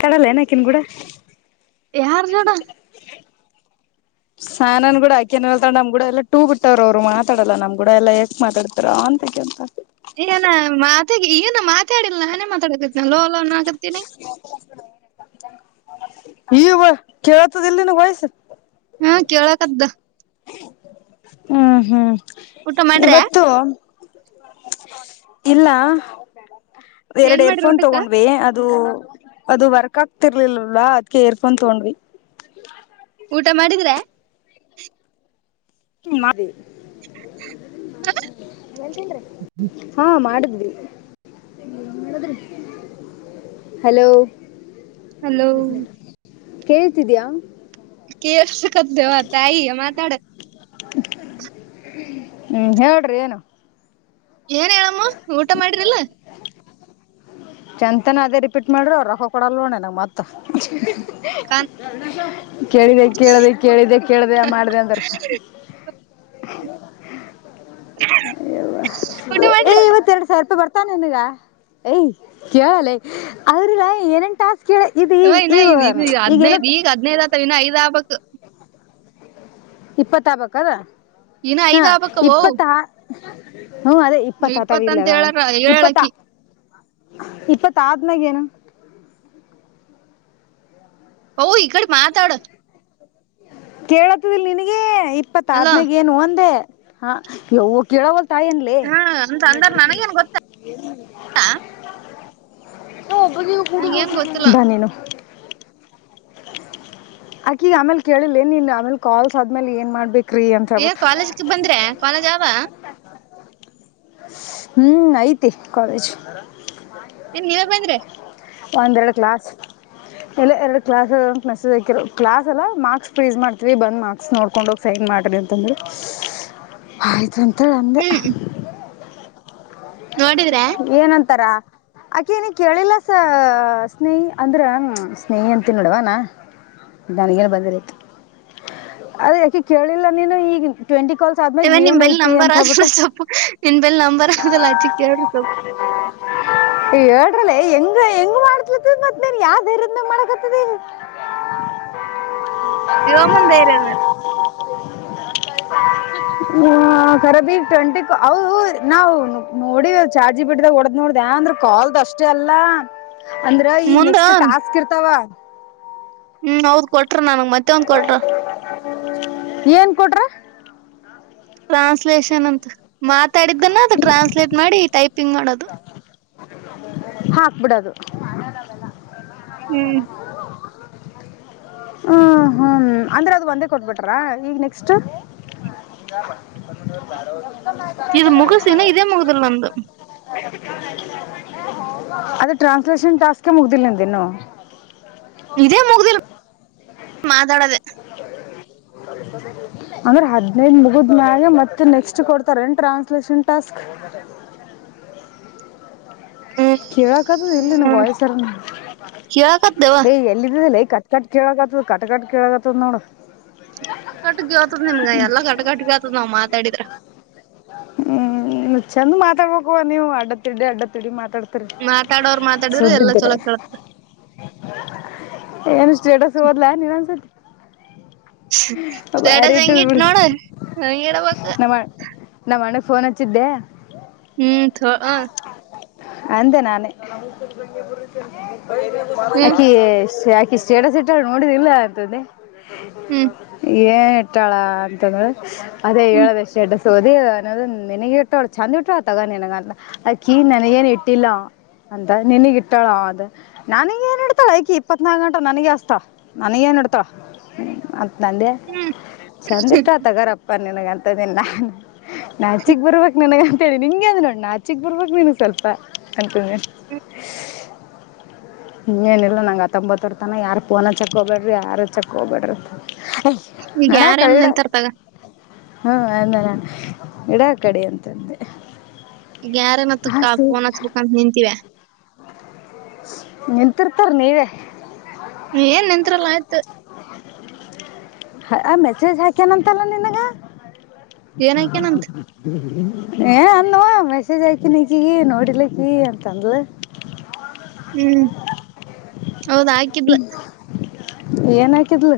ಕಡಲ್ಲ ಏನ ಆಕಿನ್ ಕೂಡ. ಯ ಹಾರ ಜಡ ಸಾನನ್ ಕೂಡ ಆಕೆನಲ್ತ ನಮ್ಗೂಡ ಎಲ್ಲ ಟೂ ಬಿಟ್ಟವ್ರು ಅವ್ರು ಮಾತಾಡಲ್ಲ ನಮ್ ಕೂಡ ಎಲ್ಲಾ ಯಕ್ ಮಾತಾಡ್ತಾರ ಅಂತ ಕೇಳ್ತಾರ್. ಈನ ಮಾತೆಗೆ ಏನು ಮಾತೆ ಅಡಿಲ್ಲ ನಾನೇ ಮಾತಾಡಕತ್ತಿನಲ್ಲ ಹಲೋ ಹಲೋ ಅನ್ನಾ ತನ. ಈಗ ಕೇಳತದಲ್ಲಿನಗ್ ವಯಸ್ಸ. ಹಾ ಕೆಳ ಕ್ದ. ಹ್ಮ ಹ್ಮ್. ಇವತ್ತು. ಇಲ್ಲ. ಎರಡ್ ಏನ್ ಮಾಡ್ರಿ ಏರ್ಫೋನ್ ಊಟಕ್ಕ ತಗೊಂಡ್ವಿ. ಅದು ಅದು ವರ್ಕ್ ಆಗ್ತಿರ್ಲಿಲ್ಲಲ್ವಾ ಅದ್ಕ ಏರ್ಫೋನ್ ತೊಂಡ್ವಿ. ಊಟ ಮಾಡಿದ್ರಾ. ಮಾದಿ ಹಾ ಮಾಡುದ್ವ್ ಹಲೋ ಹಲೋ ಕೇಳ್ತಿದ್ಯಾ ಕೇಳ್ಸಕತ್ತೇವ ತಾಯಿ ಮಾತಾಡ ಹ್ಮ್ ಹೇಳ್ರಿ ಏನು ಏನ್ ಹೇಳಮ್ಮ ಊಟ ಮಾಡಿರಲ್ಲ. ಚಂತನ ಅದೇ ರಿಪೀಟ್ ಮಾಡ್ರಿ ಅವ್ರ ರೊಕ್ಕ ಕೊಡಲ್ನೋಡ್ ನಿನಿಗ್ ಮತ್ತ. ಕಾನ್ ಕೇಳಿದೆ ಕೇಳ್ದೆ ಕೇಳಿದೆ ಕೇಳ್ದೆ ಮಾಡ್ದೆ ಅಂದ್ರ್. ಹ ಊಟ ಮಾಡ್ ಏಯ್ ಇವತ್ತರೆಡು ಸಾವಿರ ರೂಪಾಯಿ ಬರ್ತಾವ್ ನಿನಗ ಏಯ್ ಕೇಳ ಲೆ ಅದ್ರಲ್ಲ ಏನೇನ್ ಟಾಸ್ ಇವ ಇನ್ನ ಇ ಇ ಹದ್ನೈದ್ ಈಗ ಹದ್ನೈದ್ ಆತ ಇನ್ನ ಐದ್ ಆಬಕು. ಇಪ್ಪತ್ತ ಆಬೆಕದ. ಇನ್ನ ಐದ ಆಬಕ್ಕವೋ. [unintelligible] ಹ್ಮ ಅದೇ ಇಪ್ಪತ್ತ ಆತಾವ ಇಲ್ಲಲ್ಲ ಹೇಳಾರ ಇಪ್ಪತ್ತ. ಹೇಳಕಿ ಇಪ್ಪತ್ ಆದ್ಮ್ಯಾಗೇನು. ಹೊ ಇಕಡೆ ಮಾತಾಡು. ಕೇಳತಿದ್ದಿಲ್ ನಿನಗೆ. ಇಪ್ಪತ್ತು ಅಲೋ ಅದಮ್ಯಾಗ್ ಏನು ಅಂದೆ. ಹಾ ಲೋ ಕೇಳವಲ್ ಊಟ ಏನ್ಲೆ ಹಾ ಅಂತ ನೆಟ್ ಅಂದಾರ ವರ್ಕ್ ಇಲ್ಲ ನನಗೇನ್ ಗೊತ್ತ [unintelligible] ನಂಗೇನ್ ಗೊತ್ತಿಲ್ಲ ಬಾ ನೀನು. ಆಕಿಗ್ ಅಮೇಲ್ ಕೇಳಿಲ್ಲ ಏ ಇ ಆಮೇಲೆ ಕಾಸ್ ಆದ್ಮೇಲೆ ಏನ್ ಮಾಡ್ಬೇಕು. ಏ ಕಾಲೇಜಕ್ ಬಂದ್ರೆ ಕಾಲೇಜ್ ಆವ. ಹ್ಮ್ ಐತಿ ಕಾಲೇಜ್. ಏನ್ ನೀವೇ ಬಂದ್ರಿ. ಒಂದೆರಡು ಕ್ಲಾಸ್ ಇಲ್ಲ ಎರಡ್ ಕ್ಲಾಸ್ ಅದಾವ್ ಅಂತ್ ಮೆಸೇಜ್ ಹಾಕಿದ್ರು ಕ್ಲಾಸ್ ಅಲ್ಲ ಮಾ ಪ್ರೀಸ್ ಮಾಡ್ತೀವಿ ಬಂದ್ ಮಾರ್ಕ್ಸ್ ನೋಡ್ಕೊಂಡ ಹೋಗಿ ಸೈನ್ ಮಾಡ್ರಿ ಅಂತಂದ್ರು ಆಯ್ತ ಆನ್ ತಂದೆ ಹ್ಮ್ ನೋಡಿದ್ರ ಏನಂತಾರ ಆಕೆನ ಕೇಳಿಲ್ಲಸ ಸ್ನೇಹಿ ಅಂದ್ರ ಸ್ನೇಹಿ ಅಂತ ನೋಡವನಾ ನನಗೇನ್ ಬಂದಿರ. ಅದ ಯಾಕೆ ಕೇಳಿಲ್ಲ ನೀನು ಈಗ ಟ್ವೆಂಟಿ. ಕಲ್ಸ ಆದ್ಮ್ಯಾಗ ಇವ ನಿಮ್ ಏನ್ ಬೆಲ್ ಐತಿ ನಂಬರ್ ಅಂತ ಹೇಳ್ಬಿಟ್ಟ. ಆದಲ್ಲ ಸೊಪ್ಪು ನಿನ್ ಬೆಲ್ ನಂಬರ್ ಆದಲ್ಲ ಅಚ್ಚಿ ಕೇಳ್ರಿ ಸೊಪ್ಪು ಹೇಳ್ರಲ್ಲ ಹೆಂಗ ಹೆಂಗ್ ಮಾಡ್ಲತದ ಮದೇನ್ ಯಾವ್ದರಿ ಮಾಡಕತದ. ದಿವ ಮುಂದೇರೇಲೆ. ಹ ಖರಬಿ ಟ್ವೆಂಟಿ ಅ ನಾವು ನೋಡಿ ಚಾರ್ಜಿ ಬಿಟ್ಟ್ದಾಗ ಹೊಡ್ದ್ ನೋಡ್ದ ಅಂದ್ರ ಕಾಲ್ದ ಅಷ್ಟೇ ಅಲ್ಲ ಅಂದ್ರ ಈಗ ಮುಂದ ನೆಕ್ಸ್ಟ್ ಟಾಸ್ಕ್ ಇರ್ತಾವ. ಹ್ಮ್ ಹೌದ್ ಕೊಟ್ಟ. ನ ಮತ್ತೆ ಒಂದ್ ಕೊಡ್ರ ಏನ್ ಕೊಟ್ರ ಟ್ರಾನ್ಸ್ಲೇಷನ್ ಅಂತ ಮಾತಾಡಿದ್ದನ್ನ ಅ ಟ್ರಾನ್ಸ್ಲೇಟ್ ಮಾಡಿ ಟೈಪಿಂಗ್ ಮಾಡೋದು. ಹಾ ಹಾಕ್ಬಿಡದು. ಹ್ಮ್ ಹ್ಮ ಹ್ಮ ಅಂದ್ರೆ ಅದು ಒಂದೇ ಕೊಟ್ಬಿಟ್ರಾ ಈಗ ನೆಕ್ಸ್ಟ್. ಇದು ಮುಗುಸಿನ ಇದೇ ಮುಗದಲ್ ಅಂದ. ಅದ ಟ್ರಾನ್ಸ್ಲೇಷನ್ ಟಾಸ್ ಮುಗ್ದಿಲ್ಲ ನಂದೇನು. ಇದೇ ಮುಗ್ದಿಲ್ಲ. ಮಾತಾಡದೆ. ಅಂದ್ರ ಹದ್ಿನೈದ ಮುಗುದ ಮ್ಯಾಗೆ ಮತ್ತೆ ನೆಕ್ಸ್ಟ್ ಕೊಡ್ತಾರ ಏನ್ ಟ್ರಾನ್ಸ್ಲಷನ್ ಟಾಸ್ಕ್. ಹ್ಮ್ ಕೇಳಕ್ದದು ಇಲ್ಲಿ ನ ಹ್ಮ್ ವಯಸ್ಸರನು ಕೇಳಕತ್ತೇವ ಏಯ ಎಲ್ಲಿದ್ದಲ್ಲ. ಕಟ್ ಕಟ್ ಕೇಳಕತ್ ಕಟ್ಟ ಕಟ್ಟ ಕೇಳ. ಚೊನ್ನೋಣ. ಕಟ್ಕಟ್ಗ ಆತದ ನಿಮ್ಗ ಎಲ್ಲಾ ಕಟಕಟ್ಗ ಆತದ ನಾವ್ ಮಾತಾಡಿದ್ರ. ತಬೇಕುವ ನೀವು ಅಡ್ಡ ತಿಡಿ ಅಡ್ದ ತಿಿಡಿ ಮಾತಾಡ್. ಮಾತಾಡೋರ್ ಮಾತಾಡಿದ್ರ ಎಲ್ಲಾ ಸುದ್ದಿದ್ದ್ರ ಚೊಲೋ ಕೇಳತದ ಏನು ಸ್ಟೇಟಸ್ ಹಓದ್ಲಾ ನೀನ್ ಅನ್ಸತಿ. ಸಡ ಬಾರಿ ಇಟ್ಟದ್ ಹೆಂಗಿಟ್ ಬಿಡು ನೋಡು ಹಡಬೇಕ. ನಮ್ಮ್ ಅಣ್ಣಗ್ ಫೋನ್ ಹಚ್ಚಿದ್ದೆ. ಹ್ಮ್ ಹ. ಅಂತೆ ನಾನು. ಹ್ಮ್ ಹಕ. ಯಕೆ ಸ್ಟೇಟಸ್ ಇಟ್ಟ ನೋಡಿದುದಿಲ್ಲ ಅಂತ್ದೇ. ಹ್ಮ್ [inaudible] ಮಟಳಾಂತಂದ. ಅದೇ ಹ್ಮ್ ಹೇಳದೆ ಶ. ೋದೆ ಅನ್ನೋದು ನಿನಗ ಇಟ್ಟಳ ಚೆಂದ ಇಟ್ಟ ತಗ ನಿನಗಂತ ಆಕಿ ನನಗಏನ್ ಇಟ್ಟಿಲ್ಲ ಅಂತ ನಿನಗ ಇಟ್ಟಾಳ ಅದು ನನಗ ಏನ್ ಇಡ್ತಾಳ ಆಕಿ ಇಪ್ಪತ್ನಾಲ್ಕು ಗಂಟ ನನಗ ಅಸ್ತ ನನಗ ಏನ್ ಇತ. ತ್ತ. ನಂದ ಹ್ಮ್ ಚಂದಿಟ್ಟಾತಗರಪ್ಪ. ನಿನಗಂತದಿಲ್ಲ. ನಾಚಿಕ್ ಬರ್ಬೇಕಕ್ ನನಗ. ೇರಿ ನಿಮ್ಗೆ ಅ್ ನೋಡಣ ಆಚಕ್ ಬರ್ಬೇಕಕ್ ನೀನು ಸ್ವಲ್ಪ. ಅಂತುನೆ. ಹ ಏನಿಲ್ಲ ನಂಗ್ ಹತ್ತೊಂಬತ್ತವರ್ ತನ ಯರ್ು ಪೋನ ಚಕ್ಕೊಬೇಡ್ರಿ ಯಾರ. ಚಕ್ಕ ಹೋಗಬೇಡ್ರ. ಈಗ ಯಾರೇನು ನಿಂತಾರದಾಗ. ಹಾ ಅನ್ನ ನ ಗಿಡ ಕಡೆ ಅಂತಂದೆ. ಯ್ಯಾರೇನತ್ತಕ್ಕ ಫೋನ್ ಹಚ್ಬೇಕಂತ ನಿಂತೀಿವ. ನಿಂತಿರ್ತರಿ ನೀವ. ಏನ್ ನಿಂತ್ರಲ್ಲ ಆಯ್ತು. ಹ ಮೆಸೆಜ್ ಹಾಕಲ್ಲಾಮ ತಲ್ಲ ನನ. ಏನಕೇನಂತ [inaudible] ಏ ಅಂದವಾ ಮೆಸೇಜ್ ಆಯ್ತನಜಗ ನೋಡಿಲಿಕ್ಕಿ ಅಂತ ಅಂದ್ಲ. ಹ್ಮ್ ಹೌದ್ ಹಾಕಿದ್ಲ. ಏನ್ ಆಕಿದ್ಲ.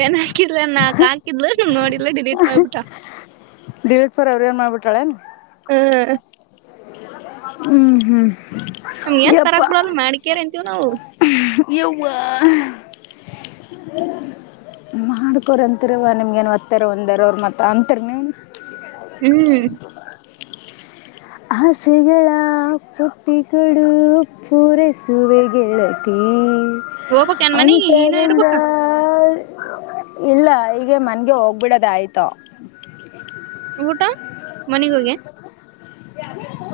ಏನ್ ಹಾಕಿದಲ ನಾಕ ಹಾಕಿದ್ಲ ನೋಡಿಲ್ಲ ಡಿಲೀಟ್ ಮಾಡ್ಬಿಟ. ಡಿವೇಟ್ ಫರ್ ಎವರುವನ್ ಮಾಡ್ಬಿಟ್ಟಾಳೆ. ಹ್ಮ. ಹ್ಮ್ ಹ್ಮ್. ನಮ್ ಏನ್ ಪರಗ್ ಬಿಡಲ್ ಮಾಡಕ್ಯಾರ ಅಂತೀವ್ ನಾವು. ಯವ ಮಾಡ್ಕೊ್ರಂತರವ ನಿಮ್ಗೇನು ಒತ್ತಾರ ಒಂದರ ಅವರು ಮತ್ತು ಅಂತರ ನೀವು. ಹ್ಮ್. ಹಸೆಗಳ ಪಟ್ಟಿ ಕಡು ಪೂರಸುವೆ ಗೆಳತಿ. ಹೋಗ್ಬಕ್ ಏನ್ ಮನಿಗಿ ಹೀನ ಅಂತರಂಗ. ಇರ್ಬೇಕ ಇಲ್ಲ ಈಗ ಮನ್ಗೆ ಹೋಗ್ಬಿಡದ ಆಯ್ತು. ಊಟ ಮನೆಗ ಹೋಗೆ.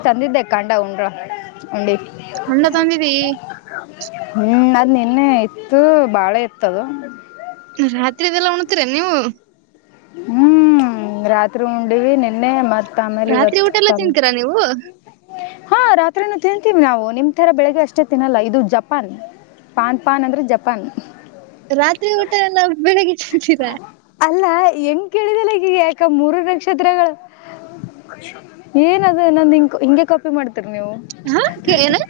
ತಂದಿದ್ದೆ ಕಾಂಡ ಉಂಡ್ರ ಉಂಡಿ. ಹಣ್ಣ ತಂದಿದಿ. ಹುಣ ಅದ್ ನಿನ್ನೆ ಇತ್ತು ಬಾಳೆ ಇತ್ತದು ರಾತ್ರಿದೆಲ್ಲ ಉಣತೀರ ನೀವು ಹ್ಮ್ ಹ್ಮ ರಾತ್ರಿ ಉಂಡಿವವಿ ನಿನ್ನೆ ಮತ್. ರಾತ್ರಿ ಊಟ ಎಲ್ಲ ತಿಂತೀರಾ ನೀವು. ಹಾ ರಾತ್ರಿನ ತಿಂತೀವಿ ನಾವು ನಿಮ್ ತರ ಬೆಳಿಗ್ಗೆ ಅಷ್ಟೇ ತಿನ್ನಲ್ಲ ಇದು ಜಪಾನ್ ಪಾನ್ ಪಾನ್ ಅಂದ್ರೆ ಜಪಾನ್. ರಾತ್ರಿ ಊಟ ನ ಬೆಳಿಗ್ಗೆ. ತಿಂತೀರಾ. ಅಲ್ಲ ಹೆಂಗ ಕೇಳಿದಲ್ಲಗಗ ಯಾಕ ಮೂರು ನಕ್ಷತ್ರಗಳು ಏನದು ನಂದ ಹಿಂಗ ಹಿಂಗೆ ಕಾಪಿ ಮಾಡ್ತ. ತೀರ ನೀವು. ಏನು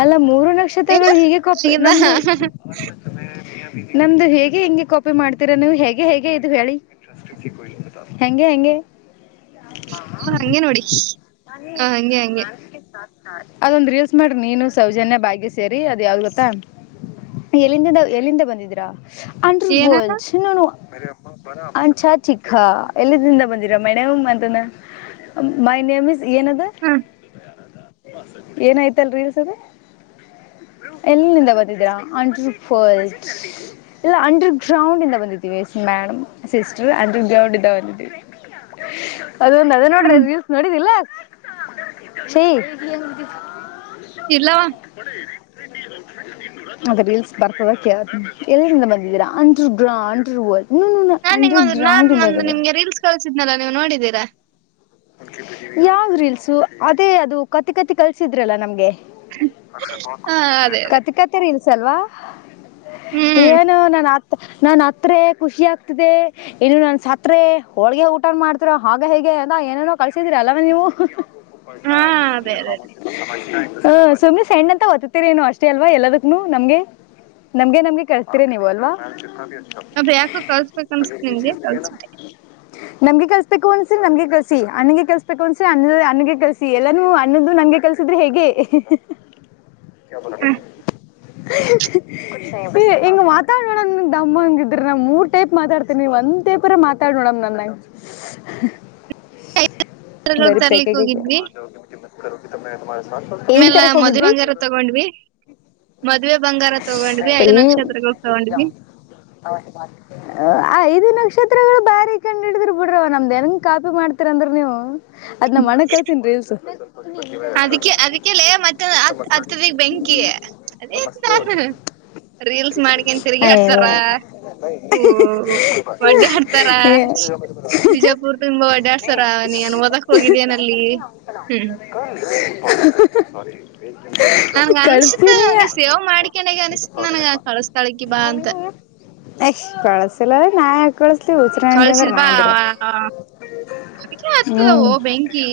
ಅಲ್ಲ ಮೂರು ಏನು ನಕ್ಷತ್ರಗಳು ಹೀಗೆ ಕೊಪ್ಪ ಆಗಿದ ನಮ್ದು ನಮ್ದು ಹೇಗೆ ಗೆ ಹೆಂಗೆ ಕಾಪಿ ಮಾಡ್ತೀರಾ ನೀವು ಹೇಗೆ ಹೇಗೆ ಇದು ಹೇಳಿ ಹೆಗೆ ಹೆಂಗೆ. ಹಾ ಹಂಗೆ ನೋಡಿ ಹ ಹಂಗೆ ಹಂಗೆ [unintelligible] ಅದೊಂದ್ ರೀಲ್ಸ್ ಮಾಡ್ರಿ ನೀನು ಸೌಜನ್ಯ ಬಾಗ್ಯ ಸೇರಿ ಅದ್ ಯಾವ್ದ್ ಗೊತ್ತಾ ಎಲ್ಲಿಂದಿಂದ ಎಲ್ಲಿಂದ ಬಂದಿದೀರಾ ಅಂಡಂಡರ್ ಏನ ವರ್ಲ್ಡ್ ಚ ಅಂಟಾಟಿಕಾ ಎಲ್ಲಿಂದ ಬಂದಿರ ಮೈಡಮ್ ಅಂತಾನಮೈ ನೇಮ ಇಸ್ ಏನದು ಹ್ಮ್ [unintelligible] ಎನೈತ್ರಿ ಅದು ಎಲ್ಲಿಂದ ಬತಿದ್ದೀರಾ ಅಂಟರಫಲೆಟ್ ಇಲ್ಲ ಅಂಡರ್ ಗ್ರೌಂಡ್ ಇಂದ ಬಂದಿದೀವಿ yes madam sister underground ಇಂದ ಬಂದಿದ್ವಿ ಅದೊಂದು ಅದೇ ನೋಡ್ರೆ ಹ್ಮ್ ರೀಲ್ಸ್ ನೋಡಿದಿಲ್ಲ ಚೀ ಇಲ್ಲವಾ ಹೊಡಿರಿ ಅದ ರೀಲ್ಸ್ ಬರ್ತದಕ್ಕೆ ಎರಿಂದ ಬಂದ ಅಂಡರ್ ಗ್ರೌಂಡ್ ಅಂಡರ್ಲ್ಡ್ ವರ್ಲ್ಡ್ ನಾನ್ ಅಂಡರ್ ನಿಂಗೊಂದು ನಾನ್ ಒಂದು ನಿಮ್ಗೆ ರೀಲ್ಸ್ ಕಳಸಿದ್ನಲ್ಲ ನೀವು ನೋಡಿದ್ದೀರಾ ಯಾವ್ ರೀಲ್ಸು ಅದೇ ಅದು ಕತಿ ಕತಿ ಕಲ್ಸಿದ್ರಲ್ಲ ನಮ್ಗೆ ಹಾ ಅದೇ ಅದೇ [unintelligible] ಸಲ್ವಾ ಹ್ಮ್ ಏನು ನಾನ ಆ ನನ್ ಹತ್ರ ಖುಷಿ ಆಗ್ತಿದೆ ಇನ್ನು ನನ್ ಸತ್ ಹೋಳ್ಗೆ ಊಟ ಮಾಡ್ತಿರೋ ಹಾಗ ಹೇಗೆ ಏನೇನೋ ಕಳ್ಸಿದ್ರ ಅಲ್ಲವ ನೀವು ಪ ಹಾ ಅದೇ ಸಮ ಅದೇ [unintelligible] ಹ ಸುಮ್ನೆ ಸಣ್ಣ ಅಂತ ಓದ್ತತಿರ ನು ಅಷ್ಟೇ ಅಲ್ವಾ ಎಲ್ಲದಕ್ಕನುೂ ನಮ್ಗೆ ನಮ್ಗೆ ನಮ್ಗೆ ಕಳ್ಸ್ತೀರ ನೀವು ಅಲ್ವಾ [unintelligible] ಅ ಬ ಯಾಕೋ ಕಳ್ಸ್ಬೇಕ ಅನ್ಿಸತೆ ನಿಂಗೆ ಕಲ್ಸ. ನಮ್ಗೆ ಕಸಸ್ಬೇಕು ಅನ್ಸಿ ನಮಗೆ ಕಲ್ಸ ಸ ಅನಗೆ ಕಲ್ಸಬೇಕು ಅನ್ಸೆ ಅನ್ನ ಅನಗೆ ಕಲ್ಸಿ ಎಲ್ಲಾನ ಅನ್ನ್ದ ನಂಗೆ ಕೆಲ್ಸಿದ್ರೆ ಹೇಗೆ. ಕ ನಲ್ಲ. ಹಿಂಗ ಮಾತಾಡ ನೋಡಮ ದಮ್ಮಂಗಿದ್ರ ನಮ್ ಮೂರ್ ಟೈಪ್ ಮಾತಾಡ್ತೇನಿ ಒಂದ್ ಟೇಪರ ಮಾತಾಡ್ ನೋಡಮ ನಮನಂಗ [unintelligible] ನಕ್ಷತ್ರಗಳು ಬರಿ ಪೆೇಕ ತರ್ಲಿಕ್ ಹೋಗಿದ್ವಿ ತ ಏನ್ ಆಮೇಲೆ ತರಕ್ ಮದುವೆ ಹೋಗಿದ್ರಿ ಬಂಗಾರ ತಗೊಂಡ್ವಿ ಮದ್ವೆ ಬಂಗಾರ ತಗೊಂಡ್ವಿ ಐದು ಇ ನಕ್ಷತ್ರಗಳು ತಗೊಂಡ್ವಿ ಚಿತ್ರಗಳು ಬಾರಿ ಕಂಡ ಹಿಡಿದ್ ಬಿಡ್ರವ ನಮ್ದಂಗ ಕಾಪಿ ಮಾಡ ಇರ ಅಂದ್ರ ನೀವು ಅದ್ ನ ಮನೆ ಕಳ್ತೀನ್ಿ ರೀಲ್ಸ. ಅದಕ್ಕೆ ಅದಕ್ಕೆಲ್ಲ ಮತ್ತ ಹತ್ತದಗ್ ಬೆಂಕಿ ಅದ ರೀಲ್ಸ್ ಮಾಡನ್ ತಿರುಗಿ ಆಡ್ತಾರ ಹ ವಡ್ಡ ಆಡ್ತಾರ ಬಿಜಾಪುರ್ ತುಂಬಾ ಒಡ್ಡ ನ. ಆಡ್ತಾರ. ಹ್ಮ್ [unintelligible] ನನ್ಗ ಅನ್ಸತ್ ಕಳ್ತನಯ ನೀ ಸೇವ್ ಮಾಡ್ಕೊಂಡಾಗ ಅನ್ಸತ್ ನನ್ಗ ಕಳಸ್ತಾಳಕಿ ಬಾ ಅಂತ ಎಷ್ಟ್ ಕಳಸಿಲ್ಲ ನಾಯಕ. ಕಳಿಸತಿ ಉಸ್ರಾಂಡಿವರ ಕಳ್ಸಿದ್ ಬಾ ನದಿರ. ಅದಕ್ಕೆ ಆಗ್ತದಾವೋ ಬೆಂಕಿ.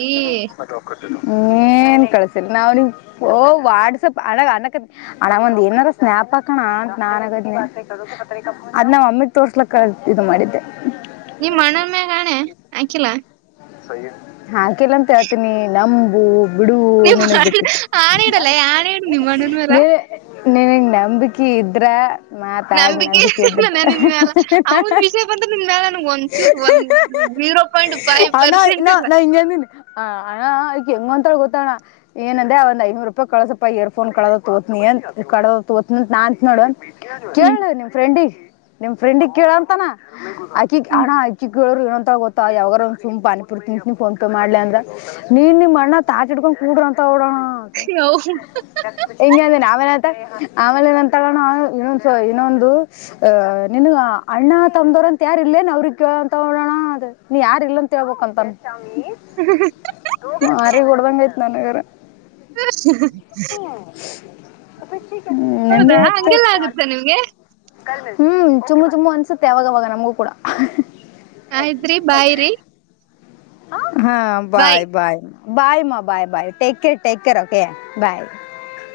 ನ್ ಕಳ್ಸಿಲ್ಲ ನಾವ್ ನೀ ಓ ವಾಟ್ಸಪ್ ಅಣಗ ಅನ್ನಕ ಅಣ ಒಂದ್ ಏನಾರ ಸ್ನ್ಯಾಪ್ ಹಾಕಣ ಅಂತ ನಾನ್ಗ ಅದ್ ನಾವ್ ಅಮ್ಮಿಗ್ ತೋರ್ಸ್ಲಕ್ಕ ಇ ಮಾಡಿದ್ದೆ. ನೀ ಮಣ್ಣನ್ ಮ್ಯಾಣೆ ಆಾಕಿಲ್ಲ. ಹಾ ಕೆಲ್ಲ ಹೇಳ್ತೀನಿ ನಂಬು. ಬಿಡು ನೀ ನಿನಗ್ ಬಿಟ್ಟಿತ್ತು ಆ ಇಡಲ್ಲ ಆಣ ಇ ನೀವ್ ಮಣ್ಣನ್ ಮಾರ. ನಿನಗೆ ನಂಬಿಕೆ ಇದ್ರೆ. ನಂಬಿಕೆಮ್ಮ ನೆನ ಮ್ಯಾಲ ಅವ ಒಂದ ವಿಷಯ ಬಂದ್ರೆ ನಿಮ್ ಮ್ಯಾಲ ನನ್ಗ್ ಒಂಚೂರು ಒಂದ ಜೀರೋ ಪಾಯಿಂಟ್ ಫೈವ್ ಹಣಾ ಪರ್ಸೆಂಟ್ ಇಲ್ಲ ನಾ ಇಂಗಂದನೆ ಹ ಹಣ ಅವ ಹೆಂಗ ಅಂತಳ ಗೊತ್ತೋಣ ಏನಂದ ಒಂದ್ ಐನೂರು ರೂಪಾಯ ಕಳಸಪ್ಪ ಇಯರ್ಫೋನ್ ಕೋದ ತೋತ್ನಿ ಕಡದ ತೋತನ ಅಂತ ನಾ ಅಂತ ನೋಡ. ಹ್ಮ್ ಕೇಳುದು ನಿಮ್ ಫ್ರೆಂಡಿ. ನಿಮ್ ಫ್ರೆಂಡಿಗೆ ಕೇಳಂತಾನ ಆಕಿ ಹ್ಮ್ ಹಣ್ಣ ಆಕಿ ಕೇಳೋರು ಏನಂತ ಗೊತ್ತಾ ಯಾವಾಗಾರ. ಸುಮಪ ಪಾನಪುರ್ ತಿನ್ನಿ ಫಂತ ಮಾಡ್ಲಿ ಅಂದ್ರ ನೀನ್ ನಿ್ ಅಣ್ಣ ತಾಟಿಡ್ಕೊಂಡ್ ಕೂಡ್ರ ಅಂತ ನೋಡೋಣ. ಹೌದು ಹಂಗಂದ್ರೆ ನ ಅವನತ. ಆಮೇಲೆ ಅಂತೋಣ ಇನ್ನೊಂದುಸ ಇನ್ನೊಂದು ಅಹ ನಿನ್ ಅಣ್ಣ ತಮವರಂತ ಯಾರ ಇಲ್ಲೇನ್ ಅವ್ರಿಗೆ ಅಂತ ನೋಡೋಣ ಅದ ನೀ ಯಾರ ಇಲ್ಲಂತ. ಹೇಳ್ಬಬೇಕ ಅಂತ. ಮಾರ ಕೊಡ್ಬಂಗಐ. ನನಗರ. ಹ ಅಪ್ಪ ಹ್ಮ ನೆ ಹ ಆಗುತ್ತಾ ನಿಮ್ಗೆ ಹ್ಮ್ ಚುಮ ಚುಮು ಅನ್ಸುತ್ತೆ ಯಾವಾಗ ಅವಾಗ ನಮ್ಗೂ ಕೂಡ ಆಯದ್ರಿ ಬಾಯ್ರರಿ. ಹಾ. ಹಾ ಬಾಯ್ ಬಾಯ್. ಬಾಯ್ ಬಾಯ್ ಬಾಯ್ರ್ ಓಕೆ ಬಾಯ್.